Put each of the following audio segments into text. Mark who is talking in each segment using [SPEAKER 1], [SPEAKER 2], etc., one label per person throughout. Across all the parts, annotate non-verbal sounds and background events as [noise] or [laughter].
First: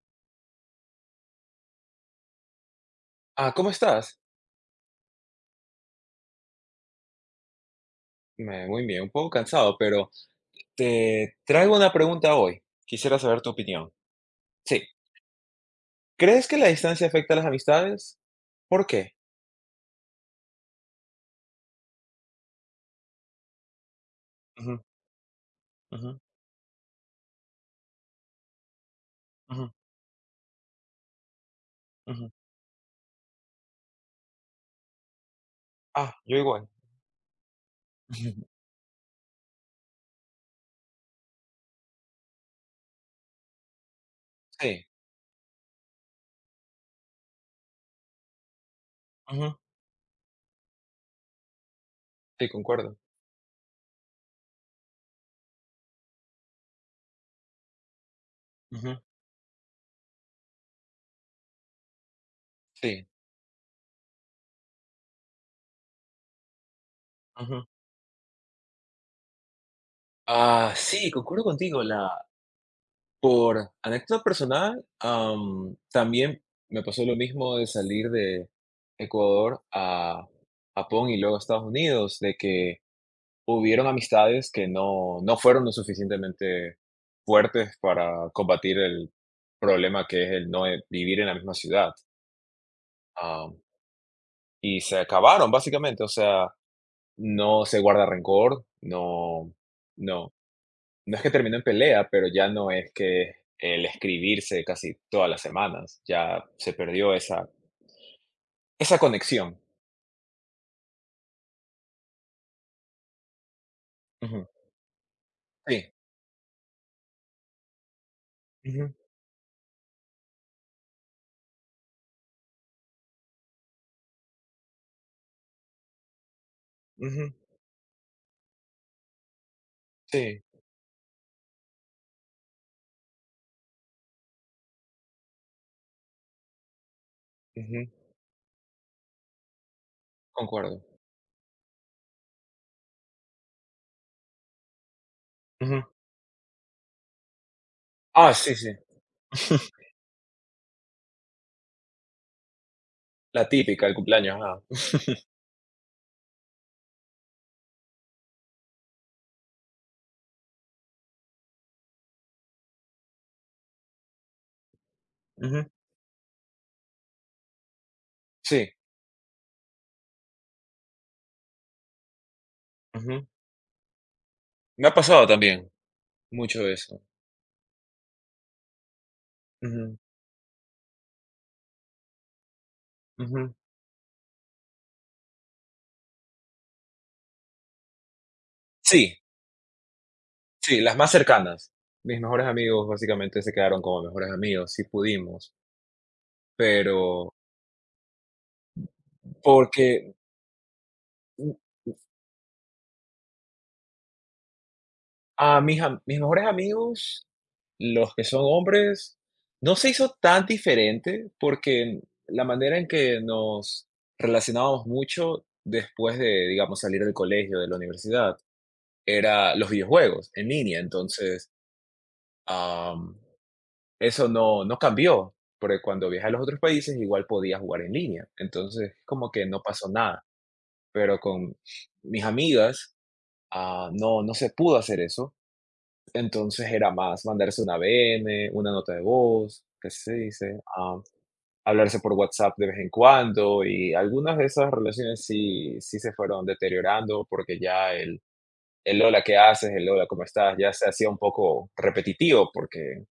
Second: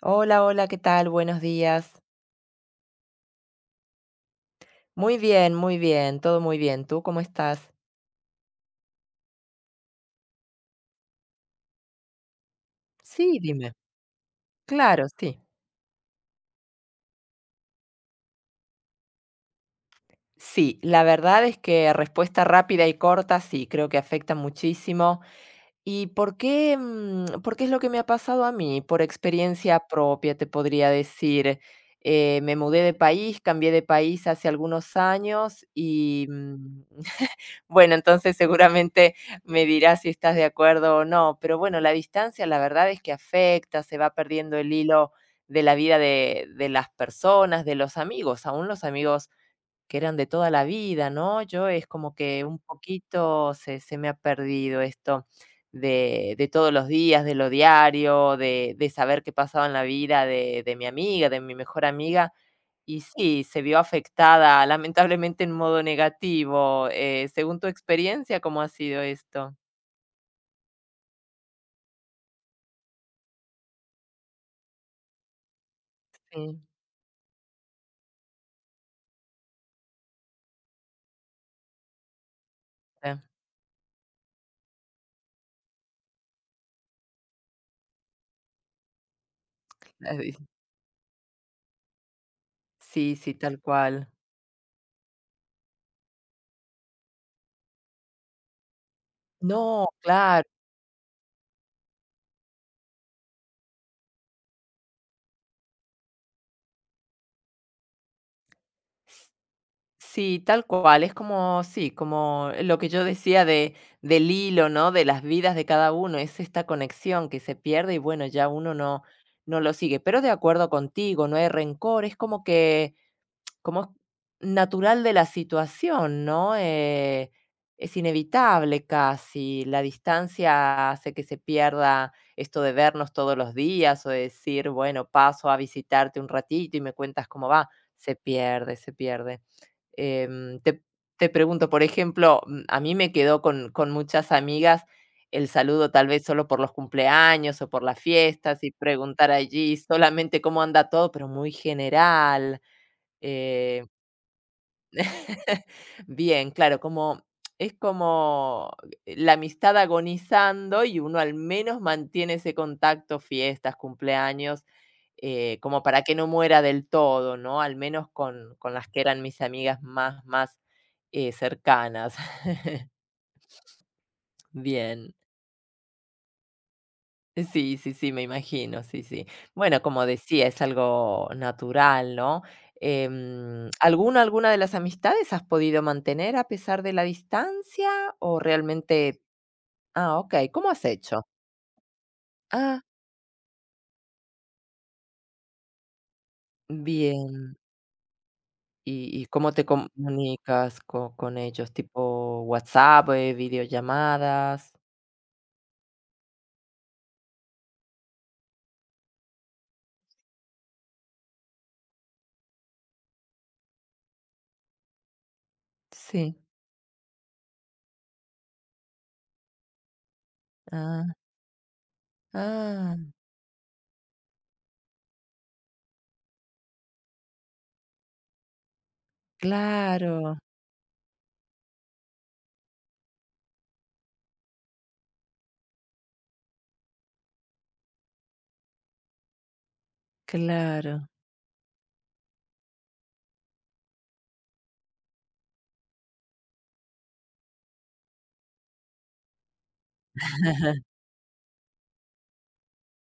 [SPEAKER 1] Hola, hola, ¿qué tal? Buenos días.
[SPEAKER 2] Ah, ¿cómo estás?
[SPEAKER 1] Muy bien, todo muy bien. ¿Tú cómo estás?
[SPEAKER 2] Muy bien, un poco cansado, pero te traigo una pregunta hoy. Quisiera
[SPEAKER 1] Sí,
[SPEAKER 2] saber tu
[SPEAKER 1] dime.
[SPEAKER 2] opinión. Sí.
[SPEAKER 1] Claro, sí.
[SPEAKER 2] ¿Crees que la distancia afecta a las amistades? ¿Por qué?
[SPEAKER 1] Sí, la verdad es que respuesta rápida y corta, sí, creo que afecta
[SPEAKER 2] Ujú,
[SPEAKER 1] muchísimo. ¿Y
[SPEAKER 2] ujú,
[SPEAKER 1] por qué? ¿Por qué es lo que me ha pasado a mí? Por
[SPEAKER 2] ujú,
[SPEAKER 1] experiencia propia, te podría decir.
[SPEAKER 2] ujú.
[SPEAKER 1] Me mudé de país, cambié de país hace algunos años
[SPEAKER 2] Ah,
[SPEAKER 1] y,
[SPEAKER 2] yo igual.
[SPEAKER 1] bueno, entonces
[SPEAKER 2] Ujú.
[SPEAKER 1] seguramente me dirás si estás de acuerdo o no, pero bueno, la distancia la verdad es que afecta, se va perdiendo el
[SPEAKER 2] Sí,
[SPEAKER 1] hilo de la vida de las personas, de los amigos, aún los amigos
[SPEAKER 2] ujú,
[SPEAKER 1] que eran de toda la vida, ¿no? Yo es como que
[SPEAKER 2] sí,
[SPEAKER 1] un
[SPEAKER 2] concuerdo.
[SPEAKER 1] poquito se me ha perdido esto de todos los días, de lo diario, de
[SPEAKER 2] Ujú.
[SPEAKER 1] saber qué pasaba en la vida de mi amiga, de mi mejor amiga. Y
[SPEAKER 2] Sí.
[SPEAKER 1] sí, se vio afectada, lamentablemente en modo negativo. Según tu
[SPEAKER 2] Ujú.
[SPEAKER 1] experiencia, ¿cómo ha sido esto?
[SPEAKER 2] Ah, sí, concuerdo contigo. Por anécdota personal, también
[SPEAKER 1] Sí,
[SPEAKER 2] me pasó lo mismo de salir de Ecuador a Japón y luego a Estados Unidos, de que
[SPEAKER 1] ah,
[SPEAKER 2] hubieron amistades que no fueron lo suficientemente fuertes para combatir el problema
[SPEAKER 1] ah,
[SPEAKER 2] que
[SPEAKER 1] di
[SPEAKER 2] es el no, vivir en la misma ciudad,
[SPEAKER 1] sí, sí,
[SPEAKER 2] am,
[SPEAKER 1] tal cual.
[SPEAKER 2] y se acabaron básicamente, o sea, no se guarda rencor, no,
[SPEAKER 1] No,
[SPEAKER 2] no,
[SPEAKER 1] claro.
[SPEAKER 2] no es que terminó en pelea, pero ya no es que el escribirse casi todas las semanas, ya se perdió esa
[SPEAKER 1] S
[SPEAKER 2] conexión.
[SPEAKER 1] sí, tal cual. Es como sí, como lo que yo decía de del
[SPEAKER 2] Ujú.
[SPEAKER 1] hilo, ¿no?, de las vidas de cada
[SPEAKER 2] Sí.
[SPEAKER 1] uno. Es esta conexión que se pierde y, bueno, ya uno
[SPEAKER 2] Ujú,
[SPEAKER 1] no lo sigue. Pero de acuerdo contigo, no hay rencor. Es como que como natural de la situación, ¿no?
[SPEAKER 2] ujú.
[SPEAKER 1] Es inevitable casi. La
[SPEAKER 2] Sí,
[SPEAKER 1] distancia hace que se pierda esto de vernos todos los días o de decir, bueno, paso a visitarte un ratito y me cuentas cómo va.
[SPEAKER 2] ujú,
[SPEAKER 1] Se pierde, se pierde. Em, te,
[SPEAKER 2] concuerdo.
[SPEAKER 1] Te pregunto, por ejemplo, a mí me quedó con muchas amigas el
[SPEAKER 2] Ujú.
[SPEAKER 1] saludo tal vez solo por los cumpleaños o por las
[SPEAKER 2] Ah, sí,
[SPEAKER 1] fiestas y
[SPEAKER 2] sí.
[SPEAKER 1] preguntar
[SPEAKER 2] [laughs]
[SPEAKER 1] allí solamente cómo anda todo, pero muy general.
[SPEAKER 2] La
[SPEAKER 1] eh,
[SPEAKER 2] típica, el cumpleaños, ajá.
[SPEAKER 1] [laughs] Bien, claro, como es como la amistad agonizando y uno al menos mantiene ese contacto, fiestas, cumpleaños,
[SPEAKER 2] Ujú.
[SPEAKER 1] como para que no muera del todo, ¿no? Al menos
[SPEAKER 2] Sí.
[SPEAKER 1] con las que eran mis amigas más cercanas. [laughs]
[SPEAKER 2] Ujú. Me ha
[SPEAKER 1] Bien.
[SPEAKER 2] pasado también mucho eso.
[SPEAKER 1] Sí, sí, sí, me imagino, sí, sí. Bueno,
[SPEAKER 2] Ujú,
[SPEAKER 1] como decía, es algo natural, ¿no?
[SPEAKER 2] ujú.
[SPEAKER 1] ¿Alguna, alguna de las amistades has podido mantener a pesar de la distancia o
[SPEAKER 2] Sí,
[SPEAKER 1] realmente? Ah, ok, ¿cómo
[SPEAKER 2] sí,
[SPEAKER 1] has
[SPEAKER 2] las más
[SPEAKER 1] hecho?
[SPEAKER 2] cercanas. Mis mejores
[SPEAKER 1] Ah,
[SPEAKER 2] amigos básicamente se quedaron como mejores amigos, si pudimos, pero
[SPEAKER 1] bien. Y cómo te
[SPEAKER 2] porque
[SPEAKER 1] comunicas co- con
[SPEAKER 2] mm,
[SPEAKER 1] ellos? ¿Tipo WhatsApp, videollamadas?
[SPEAKER 2] a mis mejores amigos, los que son hombres, no se hizo tan diferente porque la manera en que nos relacionábamos mucho después
[SPEAKER 1] Sí.
[SPEAKER 2] de, digamos, salir del colegio, de la universidad, era los videojuegos en línea.
[SPEAKER 1] Ah,
[SPEAKER 2] Entonces,
[SPEAKER 1] ah,
[SPEAKER 2] am, eso no cambió, porque cuando viajé a los otros países igual podía jugar en línea. Entonces, como que no pasó nada.
[SPEAKER 1] claro,
[SPEAKER 2] Pero con mis amigas, ah, no, no se pudo hacer eso. Entonces era más mandarse una VN, una nota de voz, que se dice,
[SPEAKER 1] claro.
[SPEAKER 2] hablarse por WhatsApp de vez en cuando y algunas de esas relaciones sí, sí se fueron deteriorando porque ya el hola, ¿qué haces? El hola, ¿cómo estás? Ya se hacía un poco repetitivo porque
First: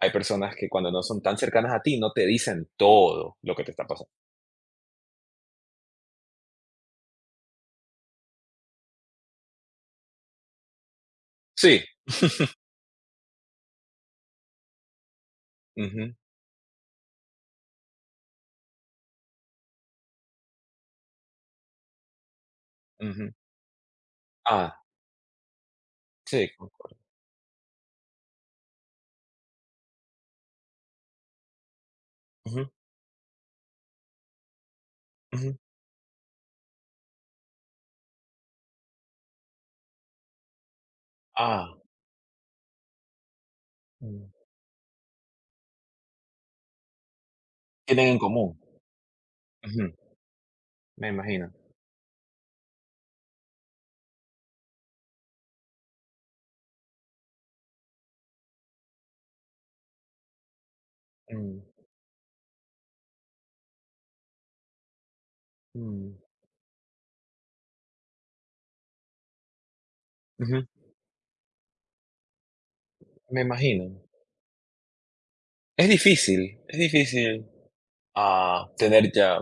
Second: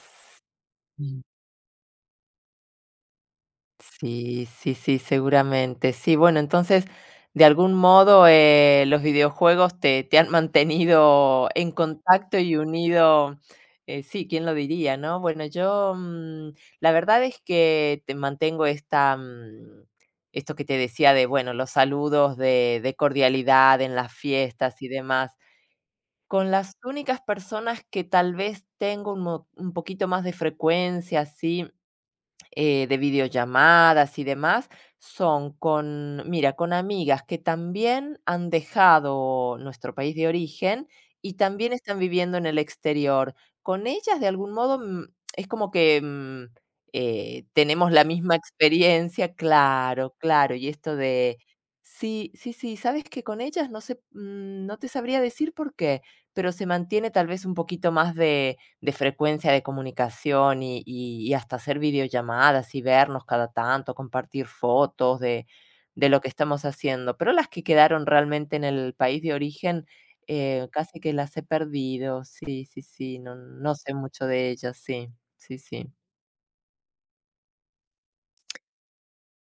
[SPEAKER 2] hay personas que cuando no son tan cercanas a ti no te dicen todo lo que te está pasando.
[SPEAKER 1] Sí, sí, sí, seguramente. Sí, bueno, entonces, de algún modo, los videojuegos te han mantenido en
[SPEAKER 2] Sí.
[SPEAKER 1] contacto y unido, sí, quién lo diría, ¿no? Bueno, yo,
[SPEAKER 2] Ujú,
[SPEAKER 1] la verdad es que te mantengo esta, esto que te decía de, bueno, los saludos de
[SPEAKER 2] ujú.
[SPEAKER 1] cordialidad en las
[SPEAKER 2] Ah,
[SPEAKER 1] fiestas y demás. Con
[SPEAKER 2] sí,
[SPEAKER 1] las
[SPEAKER 2] concuerdo.
[SPEAKER 1] únicas personas que tal vez tengo un mo un poquito más de frecuencia, así
[SPEAKER 2] Ujú,
[SPEAKER 1] de videollamadas y demás, son
[SPEAKER 2] ujú.
[SPEAKER 1] con, mira, con amigas que también han dejado nuestro país de origen y también
[SPEAKER 2] Ah,
[SPEAKER 1] están viviendo en el exterior. Con ellas, de
[SPEAKER 2] mm.
[SPEAKER 1] algún modo, es como que tenemos la
[SPEAKER 2] Tienen en
[SPEAKER 1] misma
[SPEAKER 2] común.
[SPEAKER 1] experiencia,
[SPEAKER 2] Ujú,
[SPEAKER 1] claro, claro, y esto
[SPEAKER 2] me
[SPEAKER 1] de...
[SPEAKER 2] imagino.
[SPEAKER 1] Sí, sí, sí, sabes que con ellas no sé, no te sabría decir por qué, pero se mantiene tal vez un poquito más de frecuencia de comunicación y hasta
[SPEAKER 2] Mm,
[SPEAKER 1] hacer videollamadas y vernos cada tanto, compartir fotos de
[SPEAKER 2] mm,
[SPEAKER 1] lo que estamos haciendo, pero las que quedaron realmente en el país de origen,
[SPEAKER 2] ujú,
[SPEAKER 1] casi que las he perdido. Sí, sí, sí,
[SPEAKER 2] me
[SPEAKER 1] no
[SPEAKER 2] imagino.
[SPEAKER 1] sé mucho de ellas, sí, sí, sí,
[SPEAKER 2] Es difícil, ah, tener ya,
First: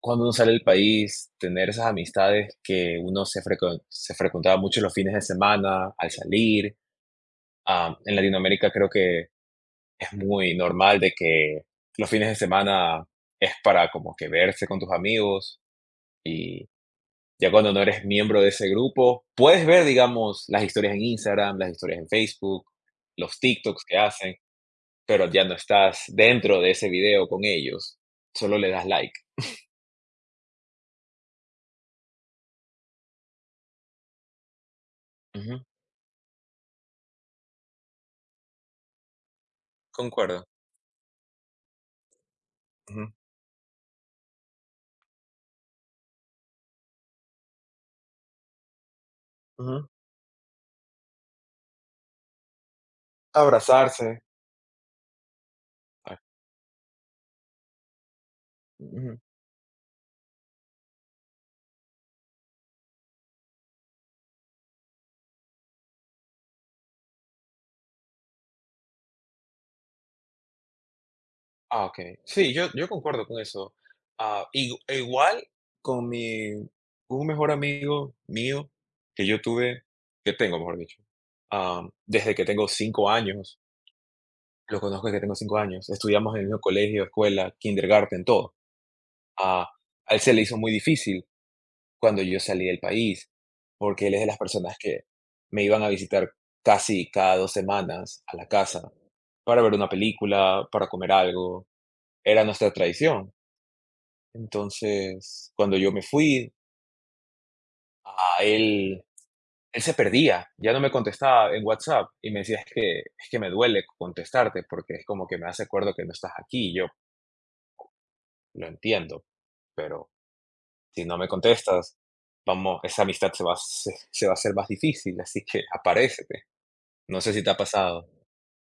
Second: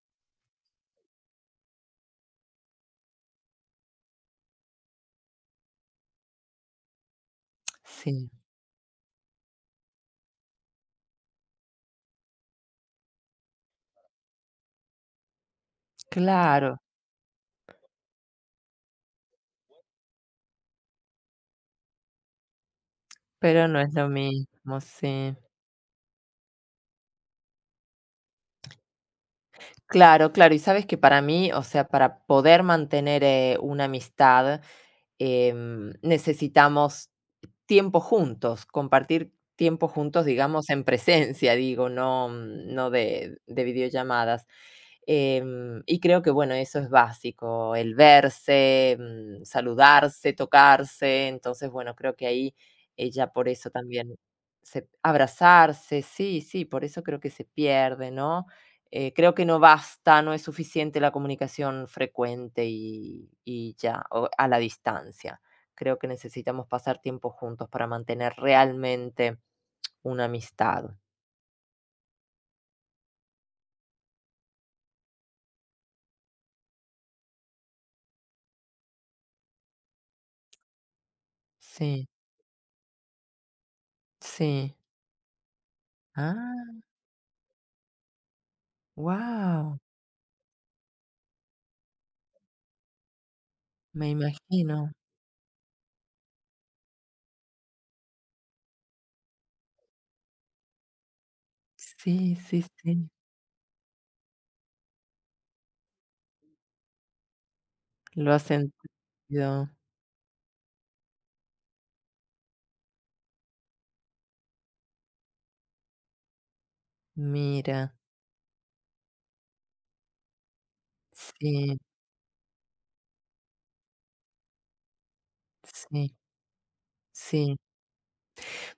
[SPEAKER 2] cuando uno sale del país, tener esas amistades que uno se frecuentaba mucho los fines de semana al salir. En
[SPEAKER 1] sí.
[SPEAKER 2] Latinoamérica creo que es muy normal de que los fines de semana es para como que verse con tus amigos y
[SPEAKER 1] Claro,
[SPEAKER 2] ya cuando no eres miembro de ese grupo, puedes ver, digamos, las historias en Instagram, las historias en Facebook, los
[SPEAKER 1] pero no
[SPEAKER 2] TikToks
[SPEAKER 1] es
[SPEAKER 2] que
[SPEAKER 1] lo
[SPEAKER 2] hacen,
[SPEAKER 1] mismo,
[SPEAKER 2] pero
[SPEAKER 1] sí.
[SPEAKER 2] ya no estás dentro de ese video con ellos, solo le das like.
[SPEAKER 1] Claro, claro, y sabes que para mí, o sea, para poder mantener, una amistad,
[SPEAKER 2] Ujú,
[SPEAKER 1] necesitamos tiempo juntos, compartir tiempo juntos,
[SPEAKER 2] concuerdo.
[SPEAKER 1] digamos, en presencia, digo, no
[SPEAKER 2] Ujú,
[SPEAKER 1] de, de videollamadas. Y creo que, bueno, eso es básico, el verse,
[SPEAKER 2] ujú.
[SPEAKER 1] saludarse, tocarse. Entonces, bueno, creo que ahí ella por eso también
[SPEAKER 2] Abrazarse.
[SPEAKER 1] se abrazarse,
[SPEAKER 2] Ah,
[SPEAKER 1] sí, sí, por eso creo que se pierde, ¿no?
[SPEAKER 2] ujú.
[SPEAKER 1] Creo que no basta, no es suficiente la comunicación frecuente y ya, o a la distancia. Creo que necesitamos pasar tiempo juntos para mantener realmente una amistad.
[SPEAKER 2] Ah, okey. Sí, yo concuerdo con eso. Ah, igual con mi un mejor amigo mío que yo tuve, que tengo, mejor dicho,
[SPEAKER 1] Sí,
[SPEAKER 2] desde que tengo 5 años,
[SPEAKER 1] sí.
[SPEAKER 2] lo conozco desde que tengo 5 años, estudiamos en el mismo
[SPEAKER 1] Ah,
[SPEAKER 2] colegio, escuela, kindergarten, todo. Ah,
[SPEAKER 1] wow,
[SPEAKER 2] a él se le hizo muy difícil cuando yo salí del país,
[SPEAKER 1] me
[SPEAKER 2] porque él es de las personas
[SPEAKER 1] imagino.
[SPEAKER 2] que me iban a visitar casi cada 2 semanas a la casa para ver una película, para comer algo,
[SPEAKER 1] Sí,
[SPEAKER 2] era
[SPEAKER 1] sí,
[SPEAKER 2] nuestra
[SPEAKER 1] sí.
[SPEAKER 2] tradición. Entonces, cuando yo me fui,
[SPEAKER 1] Lo has
[SPEAKER 2] a él
[SPEAKER 1] sentido.
[SPEAKER 2] él se perdía, ya no me contestaba en WhatsApp y me decía: "Es que me duele contestarte porque es como que me hace acuerdo que no estás aquí". Y yo:
[SPEAKER 1] Mira,
[SPEAKER 2] "Lo entiendo, pero si no me
[SPEAKER 1] sí,
[SPEAKER 2] contestas, vamos, esa amistad se va a hacer más difícil, así que
[SPEAKER 1] sí,
[SPEAKER 2] aparécete". No sé si te
[SPEAKER 1] sí.
[SPEAKER 2] ha pasado.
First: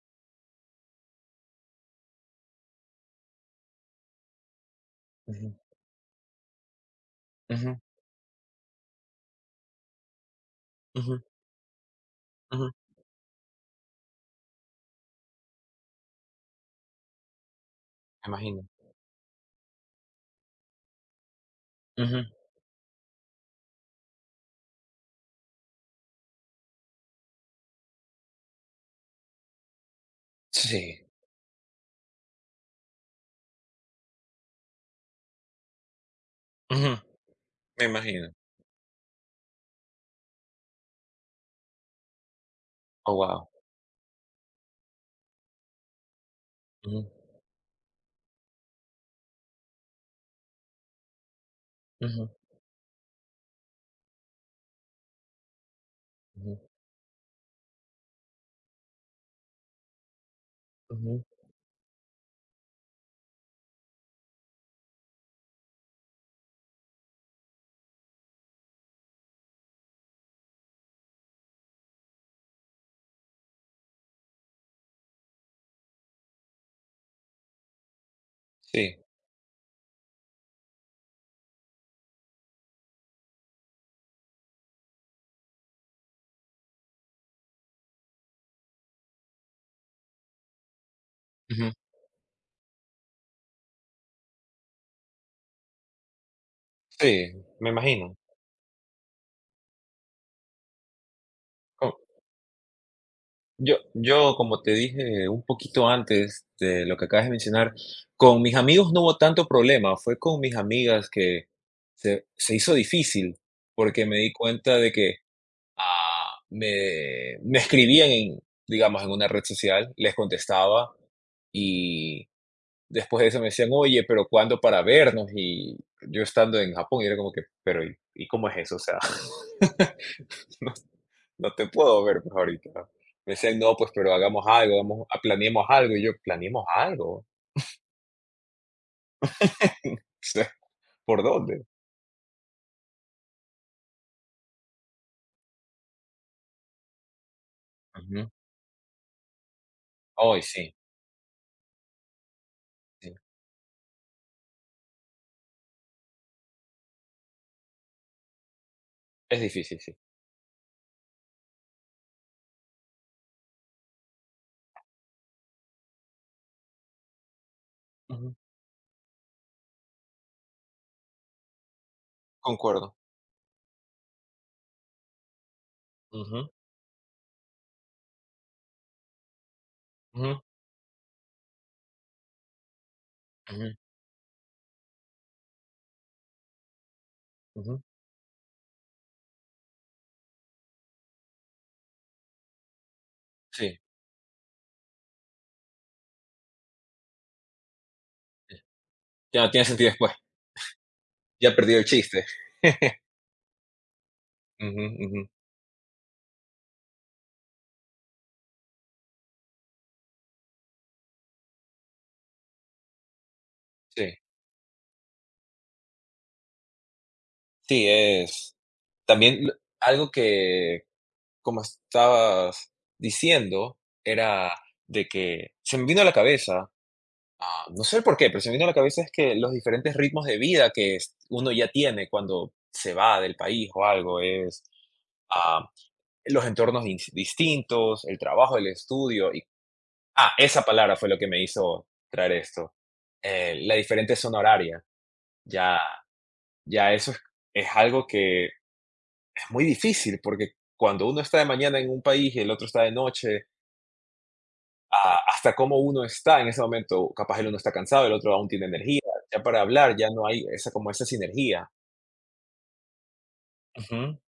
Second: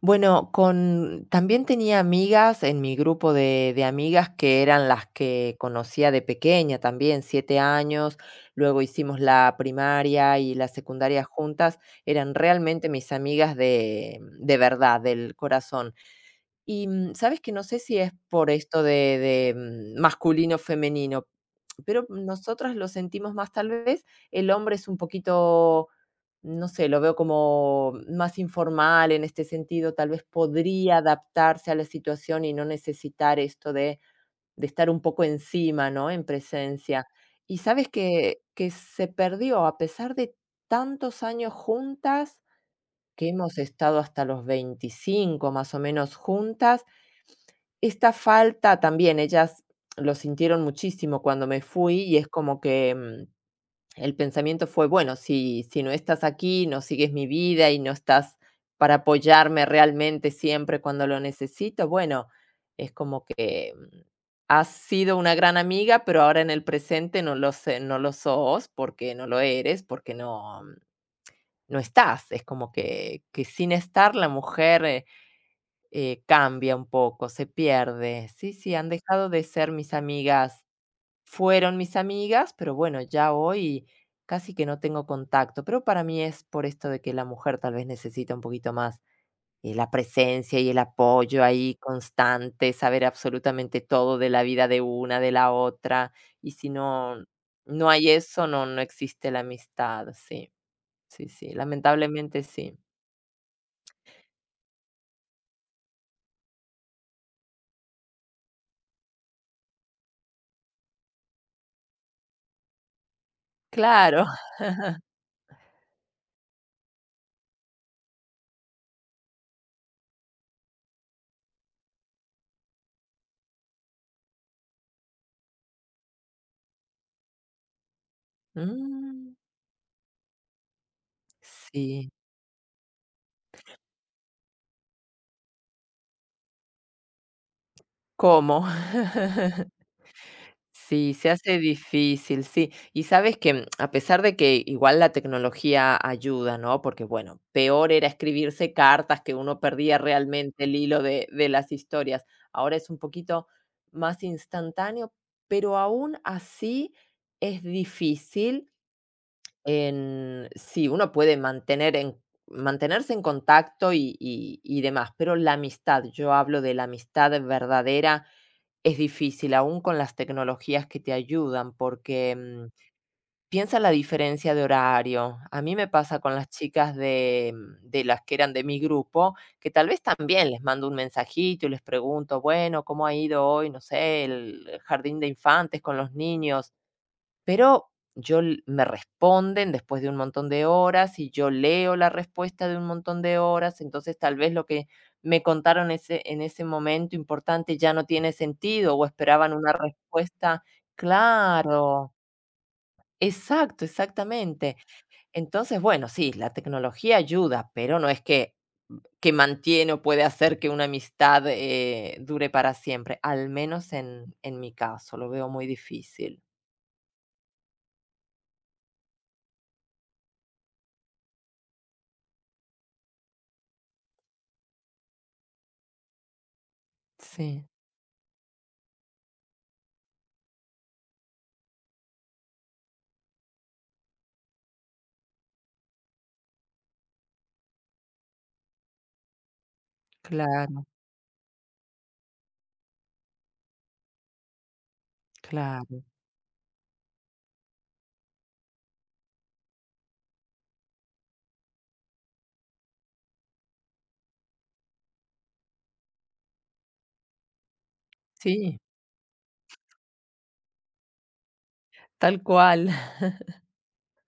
[SPEAKER 1] Bueno, con también tenía amigas en mi grupo de amigas que eran las
[SPEAKER 2] Ujú,
[SPEAKER 1] que conocía de pequeña también, siete
[SPEAKER 2] ujú,
[SPEAKER 1] años, luego hicimos la primaria y la
[SPEAKER 2] ujú,
[SPEAKER 1] secundaria juntas, eran
[SPEAKER 2] ujú,
[SPEAKER 1] realmente mis amigas de verdad, del corazón. Y, ¿sabes que no sé si es
[SPEAKER 2] me
[SPEAKER 1] por
[SPEAKER 2] imagino.
[SPEAKER 1] esto de, masculino, femenino, pero
[SPEAKER 2] Ujú,
[SPEAKER 1] nosotras lo sentimos más tal vez, el hombre es un poquito, no sé, lo veo como más informal en este sentido, tal vez podría
[SPEAKER 2] sí,
[SPEAKER 1] adaptarse a la situación y no necesitar esto de estar un poco encima, ¿no? En
[SPEAKER 2] ujú,
[SPEAKER 1] presencia. Y
[SPEAKER 2] me
[SPEAKER 1] sabes
[SPEAKER 2] imagino.
[SPEAKER 1] que se perdió a pesar de tantos años juntas,
[SPEAKER 2] Oh,
[SPEAKER 1] que
[SPEAKER 2] wow.
[SPEAKER 1] hemos estado hasta los 25 más o menos juntas,
[SPEAKER 2] Ujú,
[SPEAKER 1] esta falta también, ellas lo sintieron muchísimo cuando me fui y es
[SPEAKER 2] ujú,
[SPEAKER 1] como que, el pensamiento fue, bueno, si no estás
[SPEAKER 2] ujú,
[SPEAKER 1] aquí, no sigues mi vida y no estás para apoyarme realmente siempre cuando lo
[SPEAKER 2] ujú,
[SPEAKER 1] necesito, bueno, es como que, has sido una gran amiga, pero ahora en el presente no lo sos, porque no lo eres, porque no no estás. Es como que sin estar la mujer, cambia un poco, se pierde. Sí, sí, han
[SPEAKER 2] sí,
[SPEAKER 1] dejado de ser mis amigas. Fueron mis amigas, pero bueno, ya hoy casi que no tengo contacto. Pero para mí es por esto de que la mujer tal vez necesita un poquito más la presencia y el apoyo ahí constante, saber absolutamente todo de la vida de una, de la otra. Y si
[SPEAKER 2] sí,
[SPEAKER 1] no,
[SPEAKER 2] me
[SPEAKER 1] no hay
[SPEAKER 2] imagino.
[SPEAKER 1] eso, no, no existe la amistad. Sí, sí, sí.
[SPEAKER 2] Co-
[SPEAKER 1] Lamentablemente sí.
[SPEAKER 2] Yo, como te dije un poquito antes de lo que acabas de mencionar, con mis amigos no hubo tanto problema, fue con mis amigas que se hizo difícil, porque me
[SPEAKER 1] Claro.
[SPEAKER 2] di
[SPEAKER 1] [laughs]
[SPEAKER 2] cuenta de que ah, me escribían en, digamos, en una red social, les contestaba y después de eso me decían, oye, pero ¿cuándo para vernos? Y yo estando en Japón, y era como que, pero ¿y cómo es eso? O sea,
[SPEAKER 1] Mm,
[SPEAKER 2] [laughs] no No te puedo
[SPEAKER 1] sí.
[SPEAKER 2] ver, pues, ahorita. Me decían: "No, pues, pero hagamos algo, planeemos algo", y yo: "¿Planeemos algo?
[SPEAKER 1] ¿Cómo? [laughs]
[SPEAKER 2] [laughs]
[SPEAKER 1] Sí,
[SPEAKER 2] ¿Por
[SPEAKER 1] se hace
[SPEAKER 2] dónde?".
[SPEAKER 1] difícil, sí. Y sabes que a pesar de que igual la tecnología ayuda, ¿no? Porque bueno, peor era
[SPEAKER 2] Ujú.
[SPEAKER 1] escribirse cartas que uno perdía
[SPEAKER 2] Ay,
[SPEAKER 1] realmente el
[SPEAKER 2] sí,
[SPEAKER 1] hilo de las historias. Ahora es un
[SPEAKER 2] sí,
[SPEAKER 1] poquito más instantáneo, pero aún así es difícil
[SPEAKER 2] es difícil, sí.
[SPEAKER 1] en sí, uno puede mantener en mantenerse en contacto y demás, pero la amistad, yo hablo de la amistad verdadera,
[SPEAKER 2] Ujú,
[SPEAKER 1] es difícil, aún con las tecnologías que te ayudan, porque,
[SPEAKER 2] concuerdo.
[SPEAKER 1] piensa la diferencia de horario. A mí me pasa con
[SPEAKER 2] Ujú,
[SPEAKER 1] las chicas de de las que eran de mi grupo, que tal vez
[SPEAKER 2] ujú,
[SPEAKER 1] también les mando un mensajito y les pregunto: "Bueno, ¿cómo ha ido
[SPEAKER 2] ujú,
[SPEAKER 1] hoy, no sé, el jardín de infantes con los niños?".
[SPEAKER 2] ujú.
[SPEAKER 1] Pero yo l me responden después de un montón de horas y yo leo la respuesta de un montón de horas,
[SPEAKER 2] Sí,
[SPEAKER 1] entonces tal vez lo que me contaron ese en ese momento importante ya no tiene sentido o
[SPEAKER 2] ya no
[SPEAKER 1] esperaban
[SPEAKER 2] tiene
[SPEAKER 1] una
[SPEAKER 2] sentido después,
[SPEAKER 1] respuesta
[SPEAKER 2] ya perdió el
[SPEAKER 1] claro,
[SPEAKER 2] chiste. [laughs]
[SPEAKER 1] exacto, exactamente.
[SPEAKER 2] Ujú, ujú,
[SPEAKER 1] Entonces, bueno, sí, la tecnología ayuda, pero no es que mantiene o puede hacer que una amistad, dure para siempre, al menos
[SPEAKER 2] sí.
[SPEAKER 1] en mi caso, lo veo muy difícil.
[SPEAKER 2] Sí, es también l algo que, como estabas diciendo, era de que se me vino a la cabeza. Ah,
[SPEAKER 1] Sí,
[SPEAKER 2] no sé por qué, pero se me vino a la cabeza es que los diferentes ritmos de vida que uno ya tiene cuando se va del país o algo es ah, los entornos distintos, el trabajo, el estudio. Y, ah, esa
[SPEAKER 1] claro.
[SPEAKER 2] palabra fue lo que me hizo traer esto. La diferente zona horaria. Ya,
[SPEAKER 1] Claro,
[SPEAKER 2] ya eso es, algo que es muy difícil porque cuando uno está de mañana en un país y el otro está de noche, hasta cómo uno está en ese momento. Capaz el uno está cansado, el otro aún tiene
[SPEAKER 1] sí,
[SPEAKER 2] energía. Ya para hablar ya no hay esa como esa sinergia.
[SPEAKER 1] tal cual. [laughs]
[SPEAKER 2] Ujú.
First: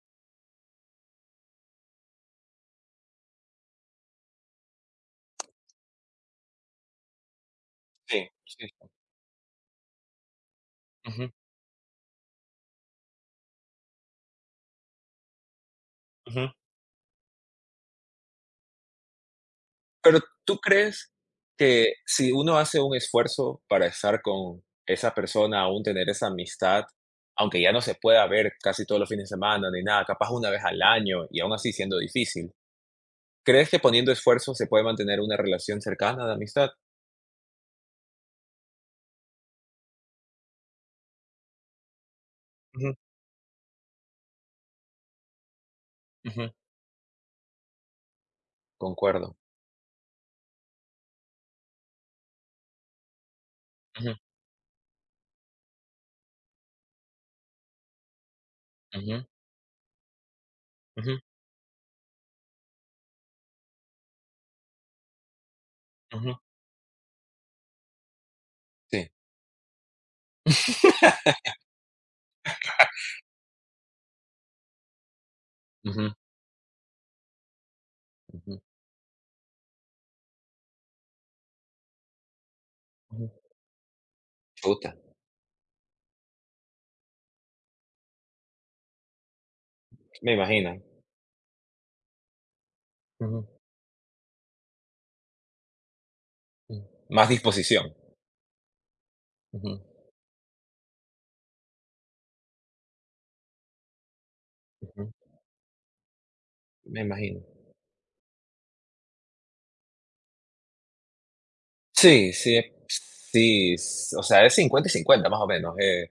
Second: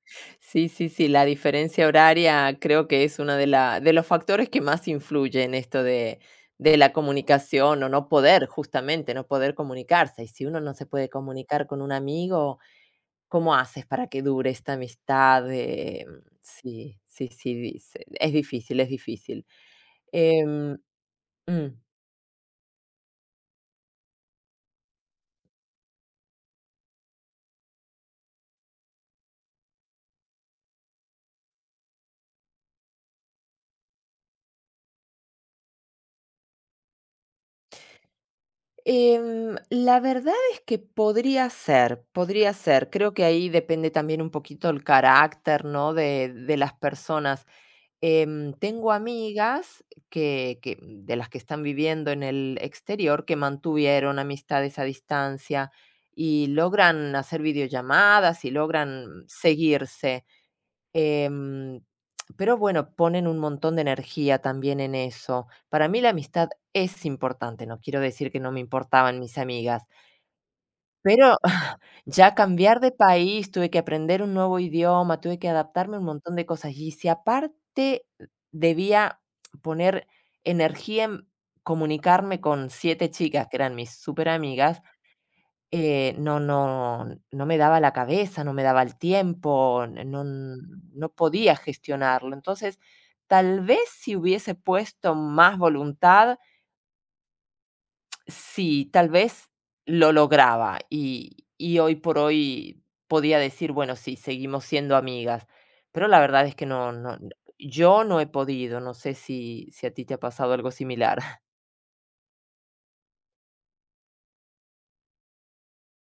[SPEAKER 1] Sí, sí, sí, la diferencia horaria creo que es uno de los factores que más influye en esto de la comunicación o no
[SPEAKER 2] Sí,
[SPEAKER 1] poder,
[SPEAKER 2] sí.
[SPEAKER 1] justamente, no poder comunicarse. Y si uno no se puede
[SPEAKER 2] Ujú,
[SPEAKER 1] comunicar con un amigo, ¿cómo haces para que dure esta amistad?
[SPEAKER 2] ujú.
[SPEAKER 1] Sí, sí, sí, dice- es difícil, es difícil.
[SPEAKER 2] Pero, ¿tú
[SPEAKER 1] Em,
[SPEAKER 2] crees
[SPEAKER 1] mm.
[SPEAKER 2] que si uno hace un esfuerzo para estar con esa persona, aún tener esa amistad, aunque ya no se pueda ver casi todos los fines de semana ni nada, capaz una vez al año y aún así siendo difícil, crees que poniendo esfuerzo se puede mantener una relación cercana de amistad?
[SPEAKER 1] La verdad es que podría ser, podría ser.
[SPEAKER 2] Ujú,
[SPEAKER 1] Creo que ahí depende también un poquito el carácter, ¿no?
[SPEAKER 2] ujú.
[SPEAKER 1] De las personas. Tengo
[SPEAKER 2] Concuerdo.
[SPEAKER 1] amigas de las que están viviendo en el exterior que
[SPEAKER 2] Ujú,
[SPEAKER 1] mantuvieron amistades a distancia y logran hacer videollamadas y logran
[SPEAKER 2] ujú,
[SPEAKER 1] seguirse.
[SPEAKER 2] ujú,
[SPEAKER 1] Em, pero bueno, ponen un montón de energía también en eso. Para mí la
[SPEAKER 2] ujú.
[SPEAKER 1] amistad es importante, no quiero decir que no me
[SPEAKER 2] Sí.
[SPEAKER 1] importaban mis amigas, pero [laughs] ya cambiar de país, tuve que aprender un nuevo idioma, tuve que adaptarme a un
[SPEAKER 2] Ujú,
[SPEAKER 1] montón de cosas. Y si aparte
[SPEAKER 2] ujú,
[SPEAKER 1] debía poner energía en comunicarme con 7
[SPEAKER 2] ujú.
[SPEAKER 1] chicas que eran mis superamigas,
[SPEAKER 2] Chuta,
[SPEAKER 1] eh, no no no me daba la cabeza, no me daba el tiempo, n-
[SPEAKER 2] me imagino.
[SPEAKER 1] no podía gestionarlo. Entonces,
[SPEAKER 2] Ujú,
[SPEAKER 1] tal vez si hubiese puesto más voluntad,
[SPEAKER 2] ujú. Más disposición.
[SPEAKER 1] sí, tal vez
[SPEAKER 2] Ujú,
[SPEAKER 1] lo lograba y hoy por hoy podía decir: "Bueno, sí, seguimos siendo
[SPEAKER 2] ujú.
[SPEAKER 1] amigas". Pero la verdad es que no
[SPEAKER 2] Me
[SPEAKER 1] no no-
[SPEAKER 2] imagino.
[SPEAKER 1] yo no he podido, no sé si a ti te ha pasado algo similar. [laughs]
[SPEAKER 2] Sí, sí, sí, s o sea, es 50 y 50 más o menos,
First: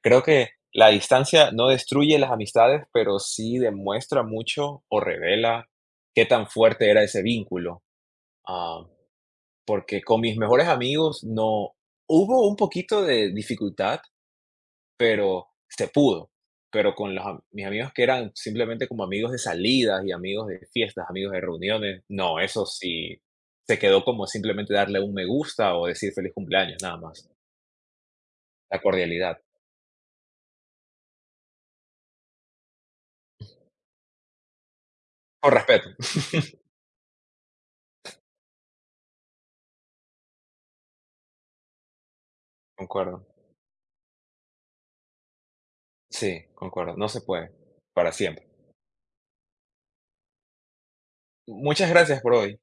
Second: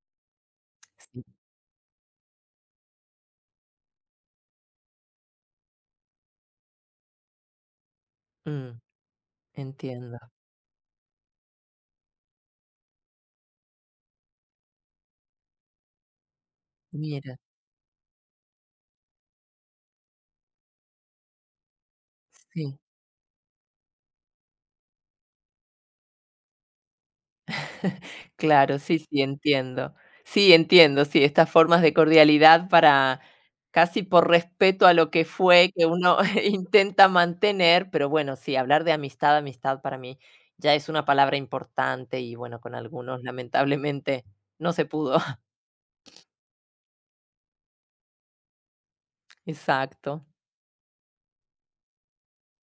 [SPEAKER 2] creo que la
[SPEAKER 1] Sí,
[SPEAKER 2] distancia no destruye las amistades, pero sí demuestra mucho o revela qué tan fuerte era ese vínculo,
[SPEAKER 1] mm,
[SPEAKER 2] ah, porque
[SPEAKER 1] entiendo.
[SPEAKER 2] con mis mejores amigos no hubo un poquito de dificultad pero se pudo. Pero con
[SPEAKER 1] Mira,
[SPEAKER 2] mis amigos que eran simplemente como amigos de salidas y amigos de fiestas, amigos de reuniones, no, eso
[SPEAKER 1] sí.
[SPEAKER 2] sí se quedó como simplemente darle un me gusta o decir feliz cumpleaños, nada más.
[SPEAKER 1] Claro,
[SPEAKER 2] La
[SPEAKER 1] sí, sí,
[SPEAKER 2] cordialidad.
[SPEAKER 1] entiendo. Sí, entiendo, sí, estas formas de cordialidad para casi por respeto a lo que
[SPEAKER 2] Con
[SPEAKER 1] fue, que
[SPEAKER 2] respeto.
[SPEAKER 1] uno
[SPEAKER 2] [laughs]
[SPEAKER 1] [laughs] intenta mantener, pero bueno, sí, hablar de amistad, amistad para mí ya es una palabra importante y bueno, con algunos
[SPEAKER 2] Concuerdo.
[SPEAKER 1] lamentablemente no se pudo. [laughs]
[SPEAKER 2] Sí, concuerdo. No se puede. Para siempre.
[SPEAKER 1] Exacto.
[SPEAKER 2] Muchas gracias por hoy.